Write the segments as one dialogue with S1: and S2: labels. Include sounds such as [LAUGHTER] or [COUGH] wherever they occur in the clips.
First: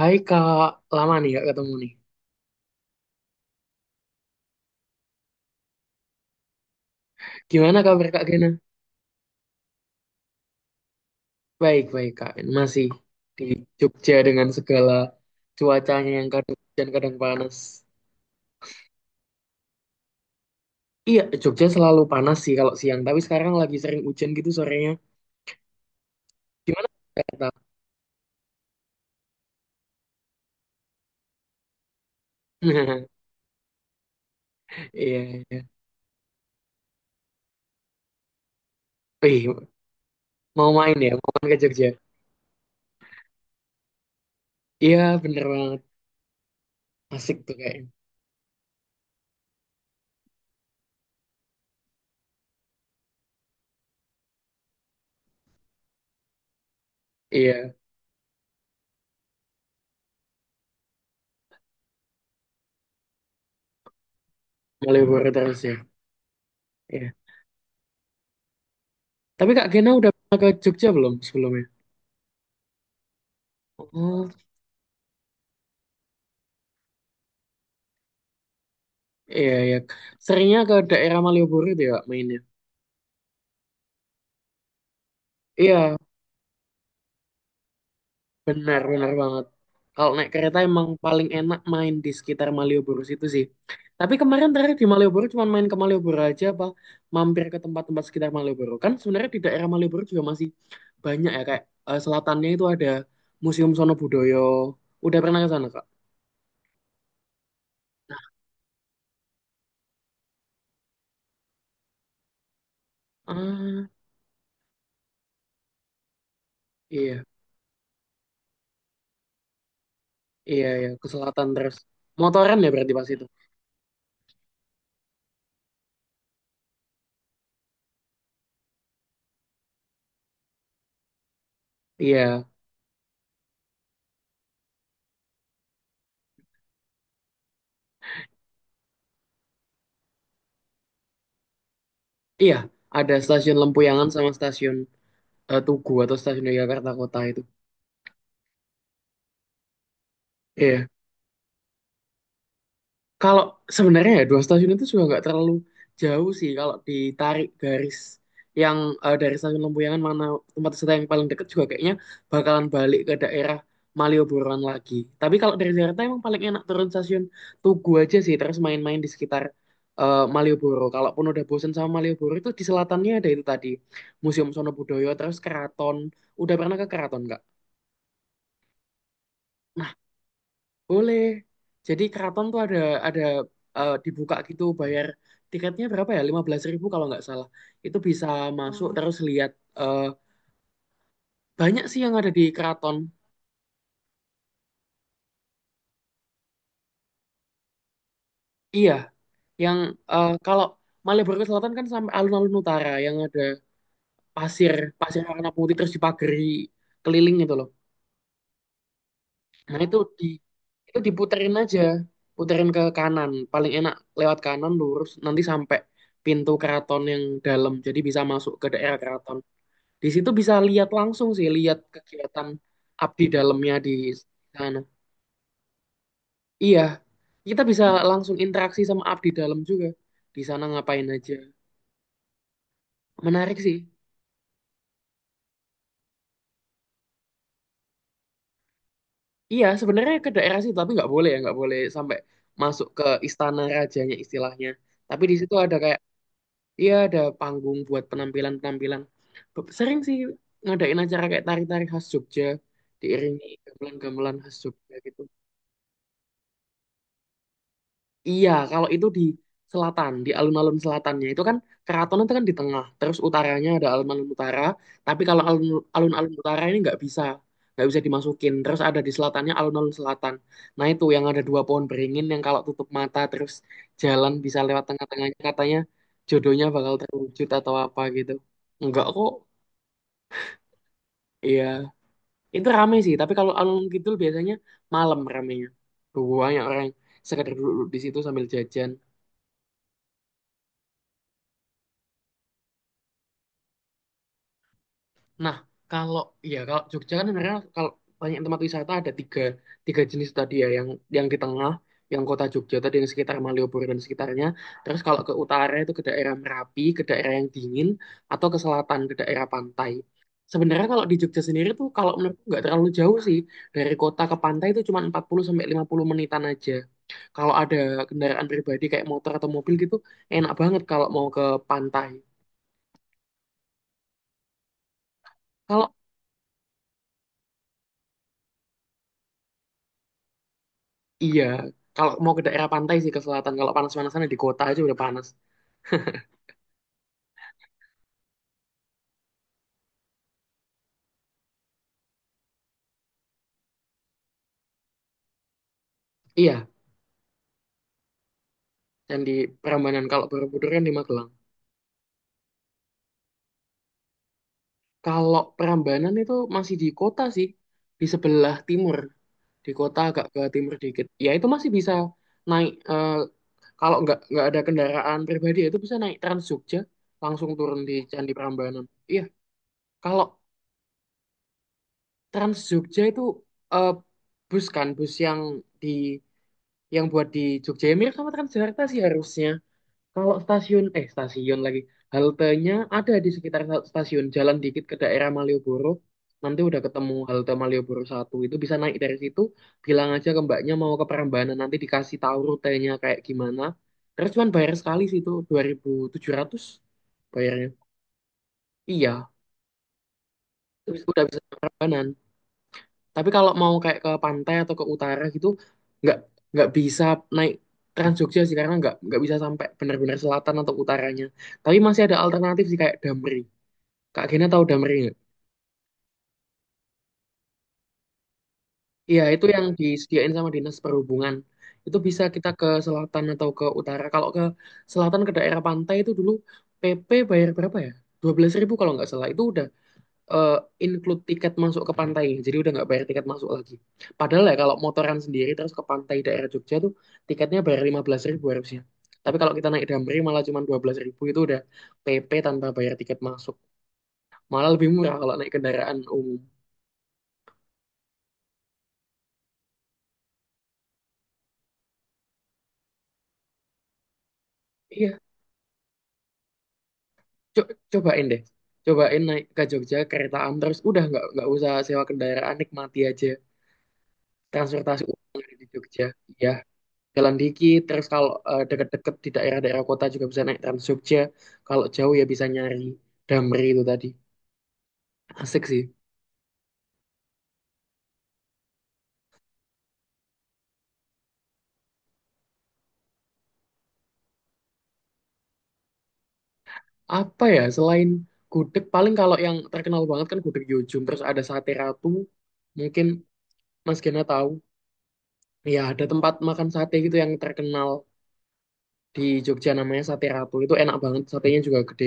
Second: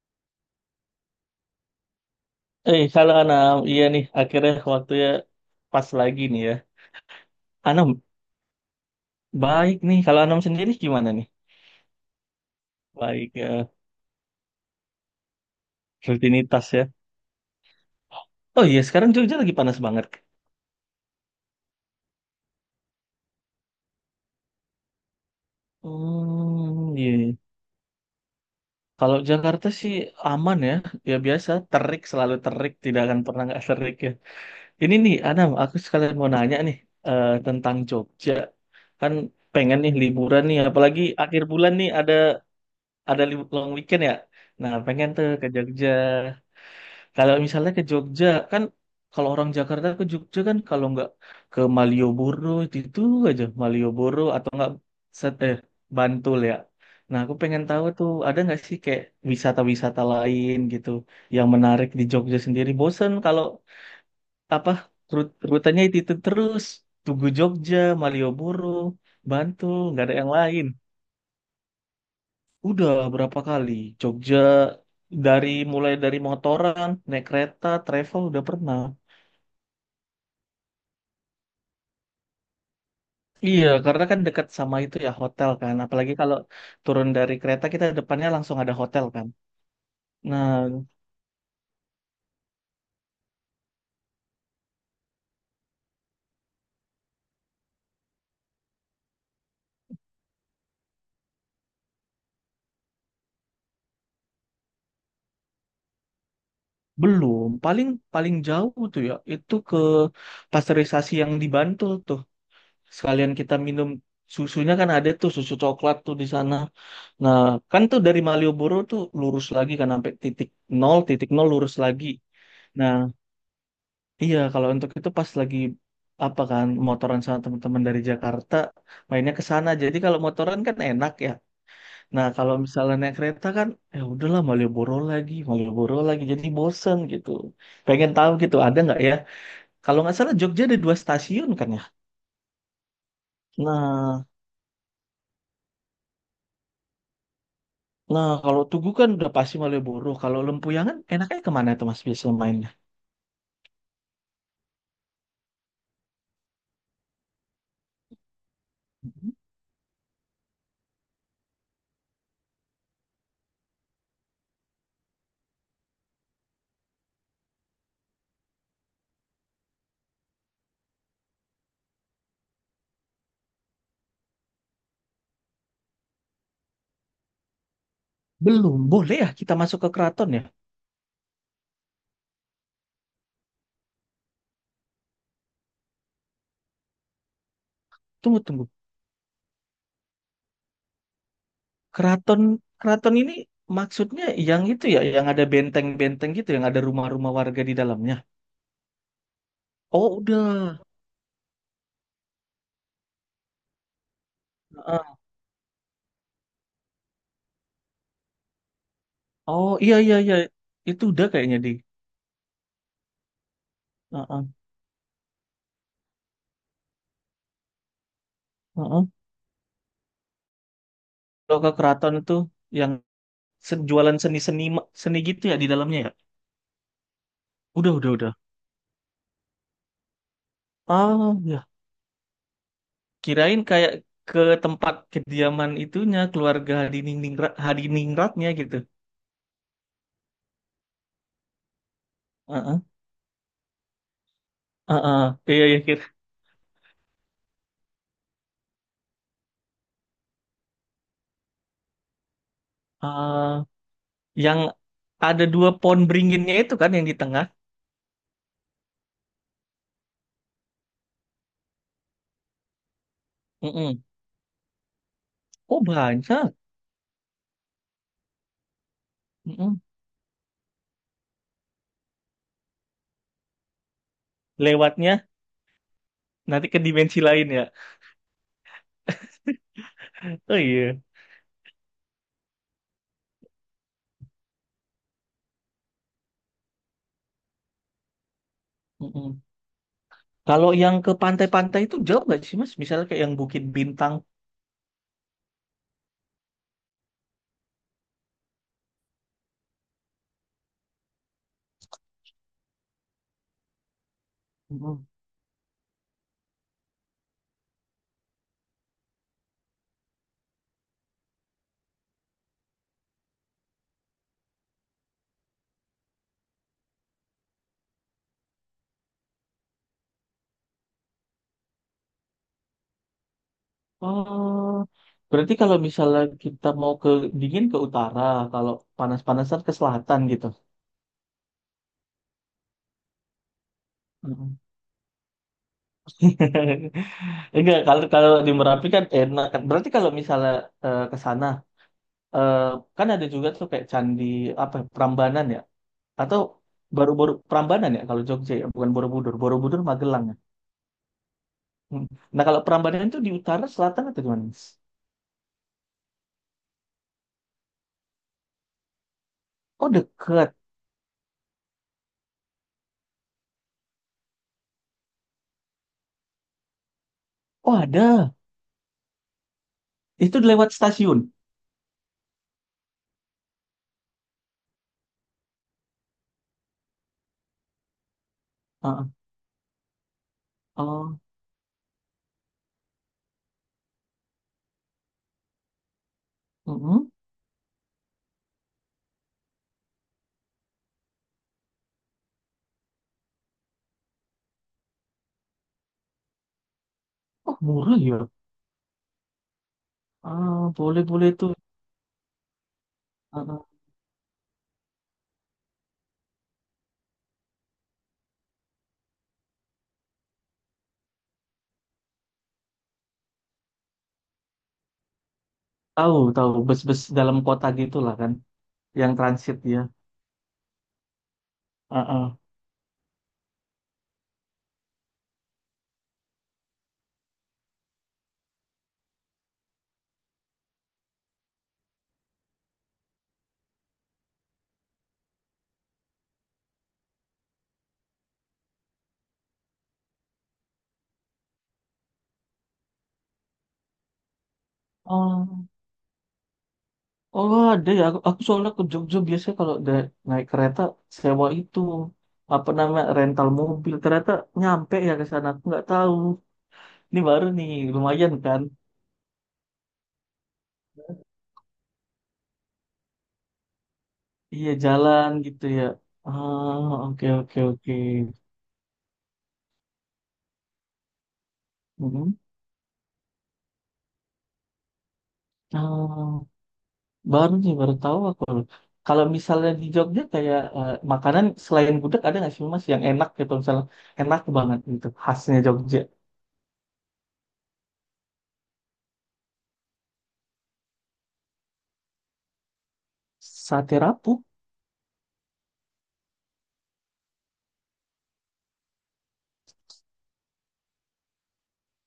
S1: Hai Kak, lama nih Kak ketemu nih.
S2: Eh, halo Anam. Iya nih, akhirnya waktunya pas lagi nih ya.
S1: Gimana
S2: Anam,
S1: kabar Kak Gena?
S2: baik nih. Kalau Anam sendiri gimana nih?
S1: Baik, baik Kak. Masih
S2: Baik
S1: di
S2: ya,
S1: Jogja dengan segala cuacanya yang kadang
S2: rutinitas
S1: hujan
S2: ya.
S1: kadang panas.
S2: Oh iya, sekarang Jogja lagi panas banget.
S1: Iya, Jogja selalu panas sih kalau siang, tapi sekarang lagi sering hujan gitu sorenya. Gimana
S2: Hmm, iya. Iya.
S1: Kak?
S2: Kalau Jakarta sih aman ya. Ya biasa, terik, selalu terik. Tidak
S1: [LAUGHS]
S2: akan pernah nggak terik ya. Ini nih,
S1: Iya,
S2: Anam, aku
S1: iya.
S2: sekalian mau nanya nih tentang Jogja. Kan
S1: Wih,
S2: pengen nih liburan nih,
S1: mau main
S2: apalagi
S1: ya, mau
S2: akhir
S1: main ke
S2: bulan
S1: Jogja.
S2: nih ada long weekend ya. Nah,
S1: Iya,
S2: pengen tuh
S1: bener
S2: ke
S1: banget.
S2: Jogja. Kalau
S1: Asik tuh
S2: misalnya ke
S1: kayaknya.
S2: Jogja kan kalau orang Jakarta ke Jogja kan kalau nggak ke Malioboro itu aja Malioboro atau nggak set eh Bantul ya. Nah aku pengen
S1: Iya,
S2: tahu tuh ada nggak sih kayak wisata-wisata lain gitu yang menarik di Jogja sendiri. Bosen kalau apa
S1: mau liburan terus ya.
S2: rutenya itu terus
S1: Iya.
S2: Tugu Jogja, Malioboro,
S1: Tapi Kak
S2: Bantul
S1: Gena
S2: nggak
S1: udah
S2: ada yang
S1: pernah ke
S2: lain.
S1: Jogja belum sebelumnya?
S2: Udah berapa kali
S1: Oh.
S2: Jogja dari mulai dari motoran, naik kereta, travel udah pernah.
S1: Iya, iya. Seringnya ke daerah Malioboro itu ya Kak, mainnya.
S2: Iya, karena kan dekat sama itu ya hotel kan.
S1: Iya,
S2: Apalagi kalau turun dari kereta kita depannya langsung ada
S1: benar,
S2: hotel
S1: benar
S2: kan.
S1: banget. Kalau naik kereta emang
S2: Nah,
S1: paling enak main di sekitar Malioboro situ sih. Tapi kemarin terakhir di Malioboro cuma main ke Malioboro aja apa mampir ke tempat-tempat sekitar Malioboro. Kan sebenarnya di daerah Malioboro juga masih banyak ya kayak selatannya itu ada Museum Sono Budoyo. Udah pernah ke sana, Kak?
S2: belum. Paling
S1: Nah.
S2: paling jauh tuh ya itu ke pasteurisasi yang di Bantul tuh. Sekalian kita
S1: Ah,
S2: minum susunya kan ada tuh susu coklat tuh di sana.
S1: iya,
S2: Nah, kan tuh dari Malioboro tuh lurus lagi kan sampai
S1: iya, iya, ke
S2: titik nol
S1: selatan
S2: lurus
S1: terus.
S2: lagi.
S1: Motoran ya berarti
S2: Nah,
S1: pas itu.
S2: iya kalau untuk itu pas lagi apa kan motoran sama teman-teman dari Jakarta mainnya ke sana. Jadi kalau motoran kan enak ya.
S1: Iya,
S2: Nah, kalau misalnya naik kereta kan, ya udahlah Malioboro lagi, jadi bosen gitu. Pengen tahu gitu, ada nggak ya? Kalau nggak salah Jogja ada dua stasiun kan ya?
S1: iya, ada stasiun Lempuyangan
S2: Nah,
S1: sama stasiun Tugu atau stasiun Yogyakarta Kota itu.
S2: nah kalau Tugu kan udah pasti Malioboro. Kalau
S1: Iya.
S2: Lempuyangan enaknya kemana tuh Mas biasanya mainnya?
S1: Kalau sebenarnya ya dua stasiun itu juga nggak terlalu jauh sih kalau ditarik garis yang dari stasiun Lempuyangan mana tempat wisata yang paling dekat juga kayaknya bakalan balik ke daerah Malioboroan lagi. Tapi kalau dari Jakarta emang paling enak turun stasiun Tugu aja sih terus main-main di sekitar Malioboro. Kalaupun udah bosen sama Malioboro itu di selatannya ada itu tadi Museum Sono Budoyo terus Keraton. Udah pernah ke Keraton nggak?
S2: Belum, boleh ya kita masuk ke keraton ya?
S1: Boleh. Jadi keraton tuh ada dibuka gitu bayar tiketnya berapa ya? 15 ribu kalau nggak salah. Itu bisa
S2: Tunggu, tunggu.
S1: masuk. Oh. Terus lihat eh, banyak sih yang ada di
S2: Keraton,
S1: keraton.
S2: keraton ini maksudnya yang itu ya, yang ada benteng-benteng gitu, yang ada rumah-rumah warga di dalamnya.
S1: Iya, yang
S2: Oh,
S1: kalau
S2: udah.
S1: Malioboro ke Selatan kan sampai alun-alun utara yang ada pasir,
S2: Heeh.
S1: pasir warna putih terus dipagari keliling gitu loh.
S2: Oh,
S1: Nah,
S2: iya, iya, iya.
S1: itu
S2: Itu udah
S1: diputerin
S2: kayaknya di.
S1: aja, puterin ke kanan. Paling enak lewat
S2: Heeh.
S1: kanan lurus nanti sampai pintu keraton yang dalam. Jadi bisa masuk ke daerah
S2: Heeh.
S1: keraton. Di situ bisa lihat langsung sih,
S2: Kalau ke
S1: lihat
S2: keraton itu
S1: kegiatan
S2: yang
S1: abdi dalamnya di
S2: jualan seni-seni
S1: sana.
S2: seni gitu ya di dalamnya ya.
S1: Iya, kita bisa
S2: Udah, udah.
S1: langsung interaksi sama abdi dalam juga. Di sana ngapain aja.
S2: Ah, ya.
S1: Menarik
S2: Kirain
S1: sih.
S2: kayak ke tempat kediaman itunya keluarga hadiningrat hadiningratnya gitu.
S1: Iya, sebenarnya ke daerah situ, tapi nggak boleh ya, nggak boleh sampai
S2: Heeh.
S1: masuk ke istana rajanya istilahnya.
S2: Heeh.
S1: Tapi di situ
S2: Iya,
S1: ada
S2: iya,
S1: kayak,
S2: kira.
S1: iya ada panggung buat penampilan-penampilan. Sering sih ngadain acara kayak tari-tari khas Jogja, diiringi
S2: Ah,
S1: gamelan-gamelan khas
S2: yang
S1: Jogja gitu.
S2: ada dua pohon beringinnya itu kan yang di tengah.
S1: Iya, kalau itu di selatan, di alun-alun selatannya itu kan keraton itu kan di tengah, terus utaranya ada
S2: Mm-mm.
S1: alun-alun utara. Tapi kalau
S2: Oh,
S1: alun-alun
S2: banyak.
S1: utara ini nggak bisa dimasukin. Terus ada di selatannya
S2: Mm-mm.
S1: alun-alun selatan. Nah itu yang ada dua pohon beringin yang kalau tutup mata terus jalan bisa lewat
S2: Lewatnya
S1: tengah-tengahnya katanya jodohnya
S2: nanti ke
S1: bakal
S2: dimensi lain
S1: terwujud
S2: ya.
S1: atau apa gitu. Enggak kok,
S2: Oh iya.
S1: iya. Itu rame sih, tapi kalau alun-alun kidul biasanya malam ramenya. Banyak orang yang sekedar duduk di situ sambil jajan.
S2: Mm-mm. Kalau yang ke pantai-pantai itu jauh nggak sih, Mas? Misalnya kayak yang Bukit Bintang.
S1: Nah, kalau kalau Jogja kan sebenarnya kalau banyak tempat wisata ada tiga tiga jenis tadi ya yang di tengah, yang kota Jogja tadi yang sekitar Malioboro dan sekitarnya. Terus kalau ke utara itu ke daerah Merapi, ke daerah yang dingin atau ke selatan ke daerah pantai. Sebenarnya kalau di Jogja sendiri tuh kalau menurutku nggak terlalu jauh sih dari kota ke pantai itu cuma 40 sampai 50 menitan aja. Kalau ada kendaraan pribadi kayak motor atau mobil gitu enak banget kalau mau ke pantai.
S2: Oh, berarti kalau
S1: kalau
S2: misalnya kita mau ke dingin ke utara, kalau panas-panasan ke selatan gitu.
S1: Iya, kalau mau ke daerah pantai sih ke selatan. Kalau panas-panasan ya di
S2: Mm.
S1: kota aja udah panas.
S2: [LAUGHS] Enggak, kalau kalau di Merapi kan enak kan. Berarti kalau misalnya ke sana, eh, kan ada juga tuh kayak candi apa ya, Prambanan ya, atau
S1: Iya,
S2: baru-baru Prambanan ya kalau Jogja ya, bukan
S1: dan di
S2: Borobudur. Borobudur
S1: Prambanan.
S2: Magelang
S1: Kalau
S2: ya.
S1: Borobudur kan di Magelang.
S2: Mm. Nah kalau Prambanan itu di utara, selatan atau gimana?
S1: Kalau Prambanan itu masih di kota sih, di sebelah timur, di
S2: Oh
S1: kota agak ke
S2: dekat.
S1: timur dikit. Ya itu masih bisa naik. Kalau nggak ada kendaraan pribadi ya itu bisa naik Trans Jogja, langsung
S2: Oh
S1: turun di Candi
S2: ada.
S1: Prambanan. Iya, kalau
S2: Itu lewat stasiun.
S1: Trans Jogja itu eh, bus kan, bus di yang buat di Jogja ya mirip sama Transjakarta
S2: Ah,
S1: sih
S2: ah.
S1: harusnya. Kalau stasiun, eh
S2: Oh,
S1: stasiun lagi, haltenya ada di sekitar stasiun, jalan dikit ke daerah Malioboro, nanti udah
S2: mm-mm.
S1: ketemu halte Malioboro satu itu bisa naik dari situ, bilang aja ke mbaknya mau ke Prambanan, nanti dikasih tahu rutenya kayak gimana. Terus cuman bayar sekali sih itu, 2.700
S2: Oh
S1: bayarnya.
S2: murah ya.
S1: Iya,
S2: Ah,
S1: terus
S2: boleh
S1: udah
S2: boleh
S1: bisa
S2: tuh.
S1: ke Prambanan. Tapi
S2: Ah,
S1: kalau
S2: ah.
S1: mau kayak ke pantai atau ke utara gitu, nggak nggak bisa naik Trans Jogja sih karena nggak bisa sampai benar-benar selatan atau utaranya. Tapi masih ada alternatif sih kayak Damri. Kak Gena tahu Damri nggak?
S2: Tahu tahu bus-bus dalam kota gitulah kan, yang
S1: Iya itu
S2: transit
S1: yang
S2: ya.
S1: disediain sama Dinas Perhubungan. Itu
S2: Ah,
S1: bisa
S2: ah.
S1: kita ke selatan atau ke utara. Kalau ke selatan ke daerah pantai itu dulu PP bayar berapa ya? 12 ribu kalau nggak salah. Itu udah eh, include tiket masuk ke pantai. Jadi udah nggak bayar tiket masuk lagi. Padahal ya kalau motoran sendiri terus ke pantai daerah Jogja tuh tiketnya bayar 15 ribu harusnya. Tapi kalau kita naik Damri malah cuma 12 ribu itu udah PP tanpa bayar tiket masuk. Malah lebih murah kalau naik
S2: Oh,
S1: kendaraan umum.
S2: oh ada ya. Aku soalnya ke Jogja biasanya kalau naik kereta sewa itu apa namanya rental mobil. Ternyata nyampe ya
S1: Iya,
S2: ke sana. Aku nggak tahu. Ini baru nih,
S1: cobain
S2: lumayan
S1: deh.
S2: kan?
S1: Cobain naik ke Jogja keretaan terus udah nggak usah sewa kendaraan nikmati aja
S2: Iya
S1: transportasi umum
S2: jalan
S1: yang ada
S2: gitu
S1: di
S2: ya.
S1: Jogja. Iya.
S2: Ah, oke
S1: Jalan
S2: oke
S1: dikit
S2: oke.
S1: terus kalau deket-deket di daerah-daerah kota juga bisa naik Trans Jogja, kalau jauh ya
S2: Mhm.
S1: bisa nyari Damri itu tadi, asik sih.
S2: Ah, baru nih, baru tahu aku. Kalau misalnya di Jogja kayak makanan selain gudeg ada nggak sih Mas yang enak gitu misalnya enak banget gitu khasnya Jogja.
S1: Apa ya, selain gudeg paling kalau yang terkenal banget kan gudeg Yujum terus ada sate ratu mungkin. Mas
S2: Sate
S1: Gena
S2: rapuh.
S1: tahu ya, ada tempat makan sate gitu yang terkenal di Jogja namanya Sate Ratu. Itu enak banget, satenya juga gede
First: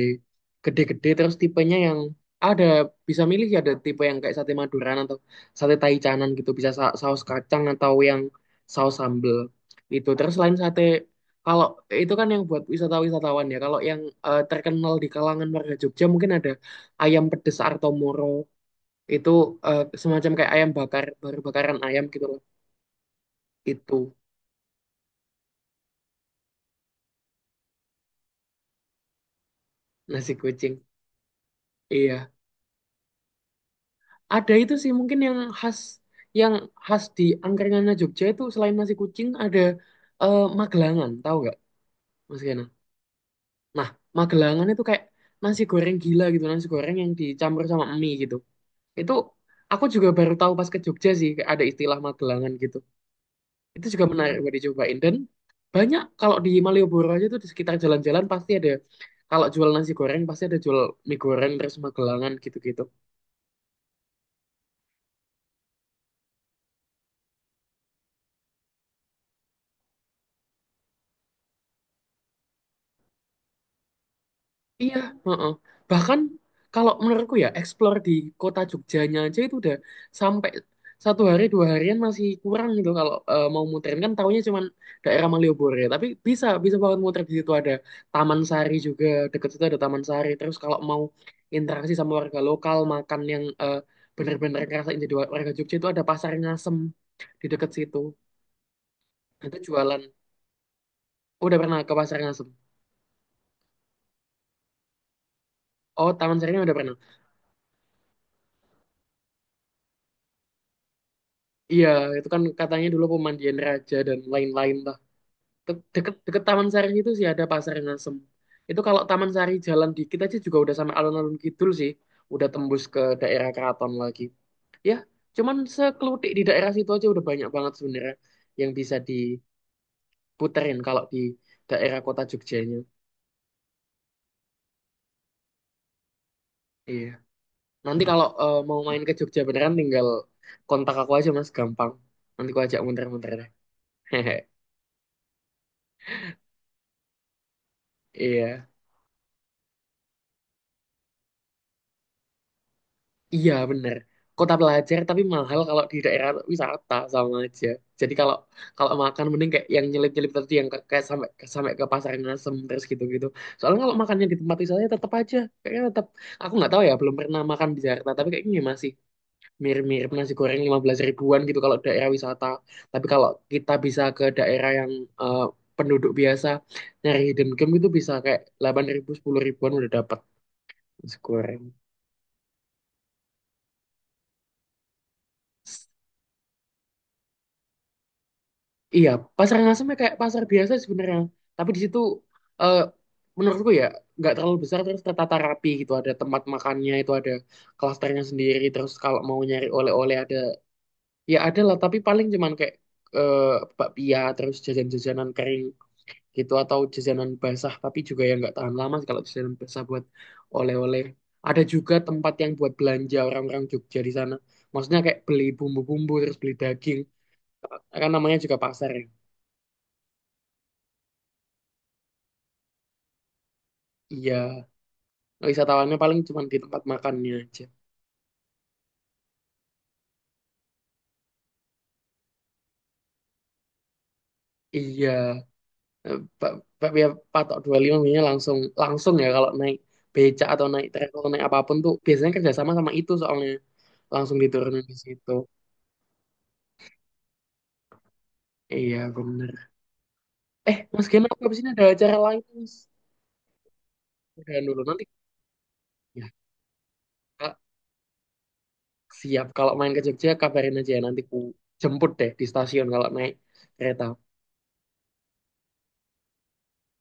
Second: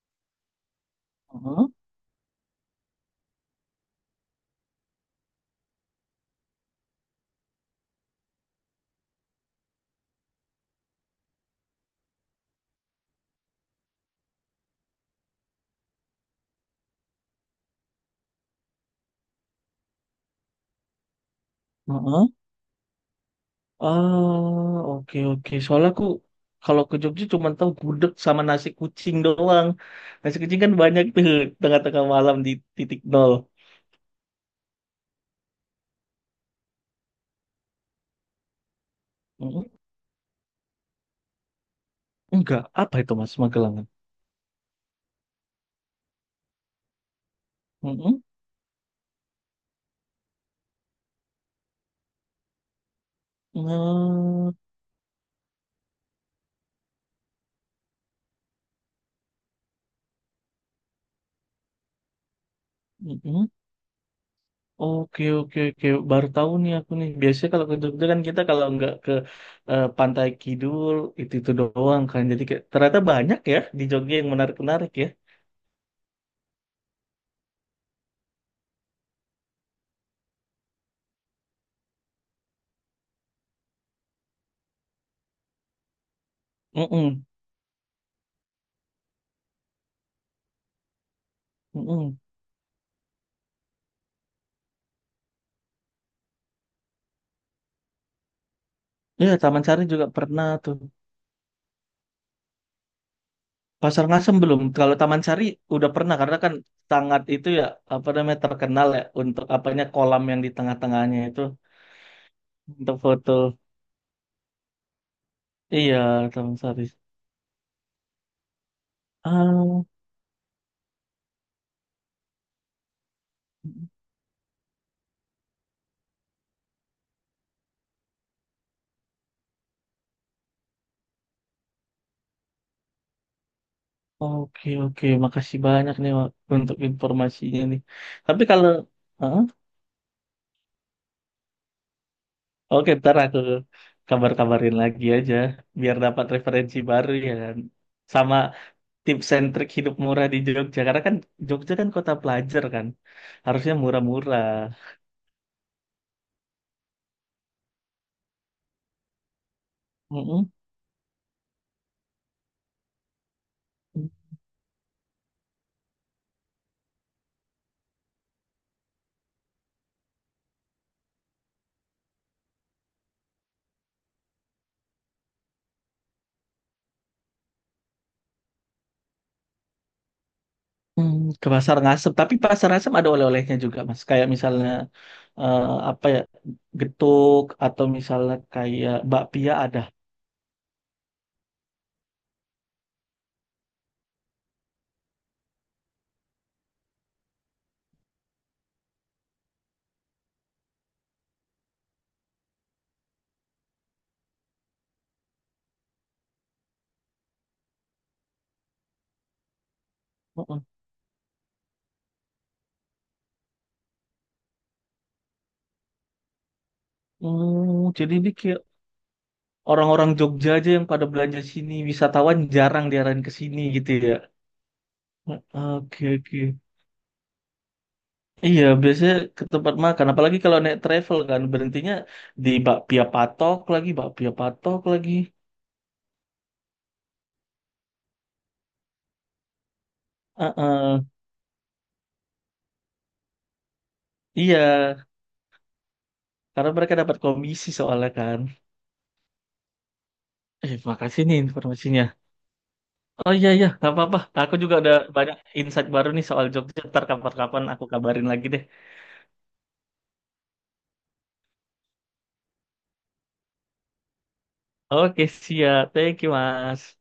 S1: gede-gede terus
S2: Heeh,
S1: tipenya yang ada bisa milih ya, ada tipe yang kayak sate Maduran atau sate Taichanan gitu bisa saus kacang atau yang saus sambel itu. Terus selain sate kalau itu kan yang buat wisata-wisatawan ya. Kalau yang terkenal di kalangan warga Jogja mungkin ada ayam pedes Artomoro. Itu semacam kayak ayam bakar baru bakaran ayam gitu
S2: heeh.
S1: loh. Itu
S2: Ah, oke oke. Soalnya aku kalau ke Jogja cuma tahu gudeg sama nasi kucing doang.
S1: nasi
S2: Nasi kucing kan
S1: kucing,
S2: banyak tuh tengah-tengah
S1: iya.
S2: malam di titik nol.
S1: Ada itu sih mungkin yang khas di angkringannya Jogja itu selain nasi kucing ada
S2: Heeh.
S1: magelangan, tahu nggak Mas
S2: Enggak,
S1: Kena?
S2: apa itu Mas Magelangan?
S1: Nah, magelangan itu kayak nasi goreng gila gitu, nasi goreng yang dicampur sama mie
S2: Heeh.
S1: gitu. Itu aku juga baru tahu pas ke Jogja sih kayak ada istilah magelangan gitu. Itu juga menarik
S2: Nah,
S1: buat dicobain dan banyak kalau di Malioboro aja tuh di sekitar jalan-jalan pasti ada, kalau jual nasi goreng pasti ada jual mie goreng terus magelangan gitu-gitu.
S2: heeh. Oke oke oke baru tahu nih aku nih biasanya kalau ke Jogja kan kita kalau nggak ke Pantai Kidul itu doang kan jadi kayak, ternyata banyak ya di Jogja yang menarik menarik
S1: Iya,
S2: ya.
S1: heeh. Bahkan kalau menurutku ya, explore di kota Jogjanya aja itu udah sampai 1 hari 2 harian masih kurang gitu, kalau mau muterin kan taunya cuman daerah Malioboro ya. Tapi bisa bisa banget muter
S2: mm
S1: di situ, ada Taman Sari juga, deket situ ada Taman Sari. Terus kalau mau interaksi sama warga lokal makan yang bener-bener ngerasain jadi warga Jogja itu ada Pasar Ngasem di deket situ.
S2: ya
S1: Itu
S2: Taman Sari
S1: jualan.
S2: juga pernah tuh.
S1: Udah pernah ke Pasar Ngasem?
S2: Pasar Ngasem belum kalau Taman Sari udah
S1: Oh,
S2: pernah karena
S1: Taman
S2: kan
S1: Sari udah pernah.
S2: sangat itu ya apa namanya terkenal ya untuk apanya kolam yang di tengah-tengahnya itu
S1: Iya, itu kan katanya
S2: untuk
S1: dulu
S2: foto.
S1: pemandian raja dan lain-lain lah. Te-
S2: Iya,
S1: Deket, deket
S2: Taman
S1: Taman
S2: Sari.
S1: Sari itu sih ada Pasar Ngasem. Itu kalau Taman Sari
S2: Ah.
S1: jalan dikit aja juga udah sama alun-alun kidul sih. Udah tembus ke daerah keraton lagi. Ya, cuman sekelutik di daerah situ aja udah banyak banget sebenarnya yang bisa diputerin kalau di daerah kota Jogjanya.
S2: Oke, oke. Makasih banyak nih Wak, untuk
S1: Iya.
S2: informasinya nih.
S1: Nanti kalau
S2: Tapi kalau.
S1: mau main ke Jogja
S2: Hah?
S1: beneran tinggal kontak aku aja Mas, gampang. Nanti aku ajak
S2: Oke, ntar
S1: muter-muter
S2: aku
S1: deh. [LAUGHS] Hehe.
S2: kabar-kabarin lagi aja biar dapat referensi baru ya kan. Sama
S1: Iya.
S2: tips and trik hidup murah di Jogja. Karena kan Jogja kan kota pelajar kan.
S1: Iya
S2: Harusnya
S1: bener.
S2: murah-murah.
S1: Kota pelajar tapi mahal kalau di daerah wisata sama aja. Jadi kalau kalau makan mending kayak yang nyelip-nyelip
S2: Mm-mm.
S1: tadi yang kayak sampai sampai ke pasar Ngasem terus gitu-gitu. Soalnya kalau makannya di tempat wisata ya tetap aja kayaknya tetap, aku nggak tahu ya belum pernah makan di Jakarta tapi kayaknya masih mirip-mirip nasi goreng 15 ribuan gitu kalau daerah wisata. Tapi kalau kita bisa ke daerah yang eh, penduduk biasa nyari hidden gem itu bisa kayak 8 ribu 10 ribuan udah dapat nasi
S2: Hmm, ke
S1: goreng.
S2: pasar Ngasem, tapi pasar Ngasem ada oleh-olehnya juga, Mas. Kayak misalnya eh, apa ya, getuk atau misalnya kayak
S1: Iya,
S2: bakpia
S1: pasar
S2: ada.
S1: Ngasem ya kayak pasar biasa sebenarnya. Tapi di situ eh, menurutku ya nggak terlalu besar terus tertata rapi gitu. Ada tempat makannya itu ada klasternya sendiri. Terus kalau mau nyari oleh-oleh ada, ya ada lah. Tapi paling cuman kayak eh, bakpia terus jajan-jajanan kering gitu atau jajanan basah. Tapi juga yang nggak tahan lama sih kalau jajanan basah buat
S2: Mm-mm.
S1: oleh-oleh. Ada juga tempat yang buat belanja orang-orang Jogja di sana. Maksudnya kayak beli bumbu-bumbu terus beli daging.
S2: Hmm,
S1: Kan
S2: jadi ini
S1: namanya juga
S2: kayak
S1: pasar ya.
S2: orang-orang Jogja aja yang pada belanja sini, wisatawan jarang diarahin ke sini gitu ya.
S1: Iya. Wisatawannya
S2: Oke,
S1: paling
S2: oke.
S1: cuma di tempat makannya aja.
S2: Iya, biasanya ke tempat makan. Apalagi kalau naik travel kan, berhentinya di bakpia patok lagi, bakpia patok
S1: Iya.
S2: lagi.
S1: Eh, bakpia patok 25 biasanya langsung langsung ya kalau naik becak atau naik
S2: Heeh.
S1: trek naik apapun tuh biasanya kerjasama sama itu soalnya langsung
S2: Iya,
S1: diturunin di situ.
S2: karena mereka dapat komisi soalnya kan.
S1: Iya bener.
S2: Eh,
S1: Eh mas
S2: makasih
S1: Gena,
S2: nih
S1: aku habis ini ada
S2: informasinya.
S1: acara lain mas.
S2: Oh iya, iya, nggak apa-apa. Aku
S1: Udahan
S2: juga
S1: dulu
S2: udah
S1: nanti
S2: banyak insight baru nih
S1: ya
S2: soal Jogja. Ntar
S1: Kak,
S2: kapan-kapan aku kabarin lagi deh.
S1: siap kalau main ke Jogja kabarin aja ya nanti ku jemput deh di stasiun kalau naik kereta.
S2: Oke, siap. Thank you, Mas.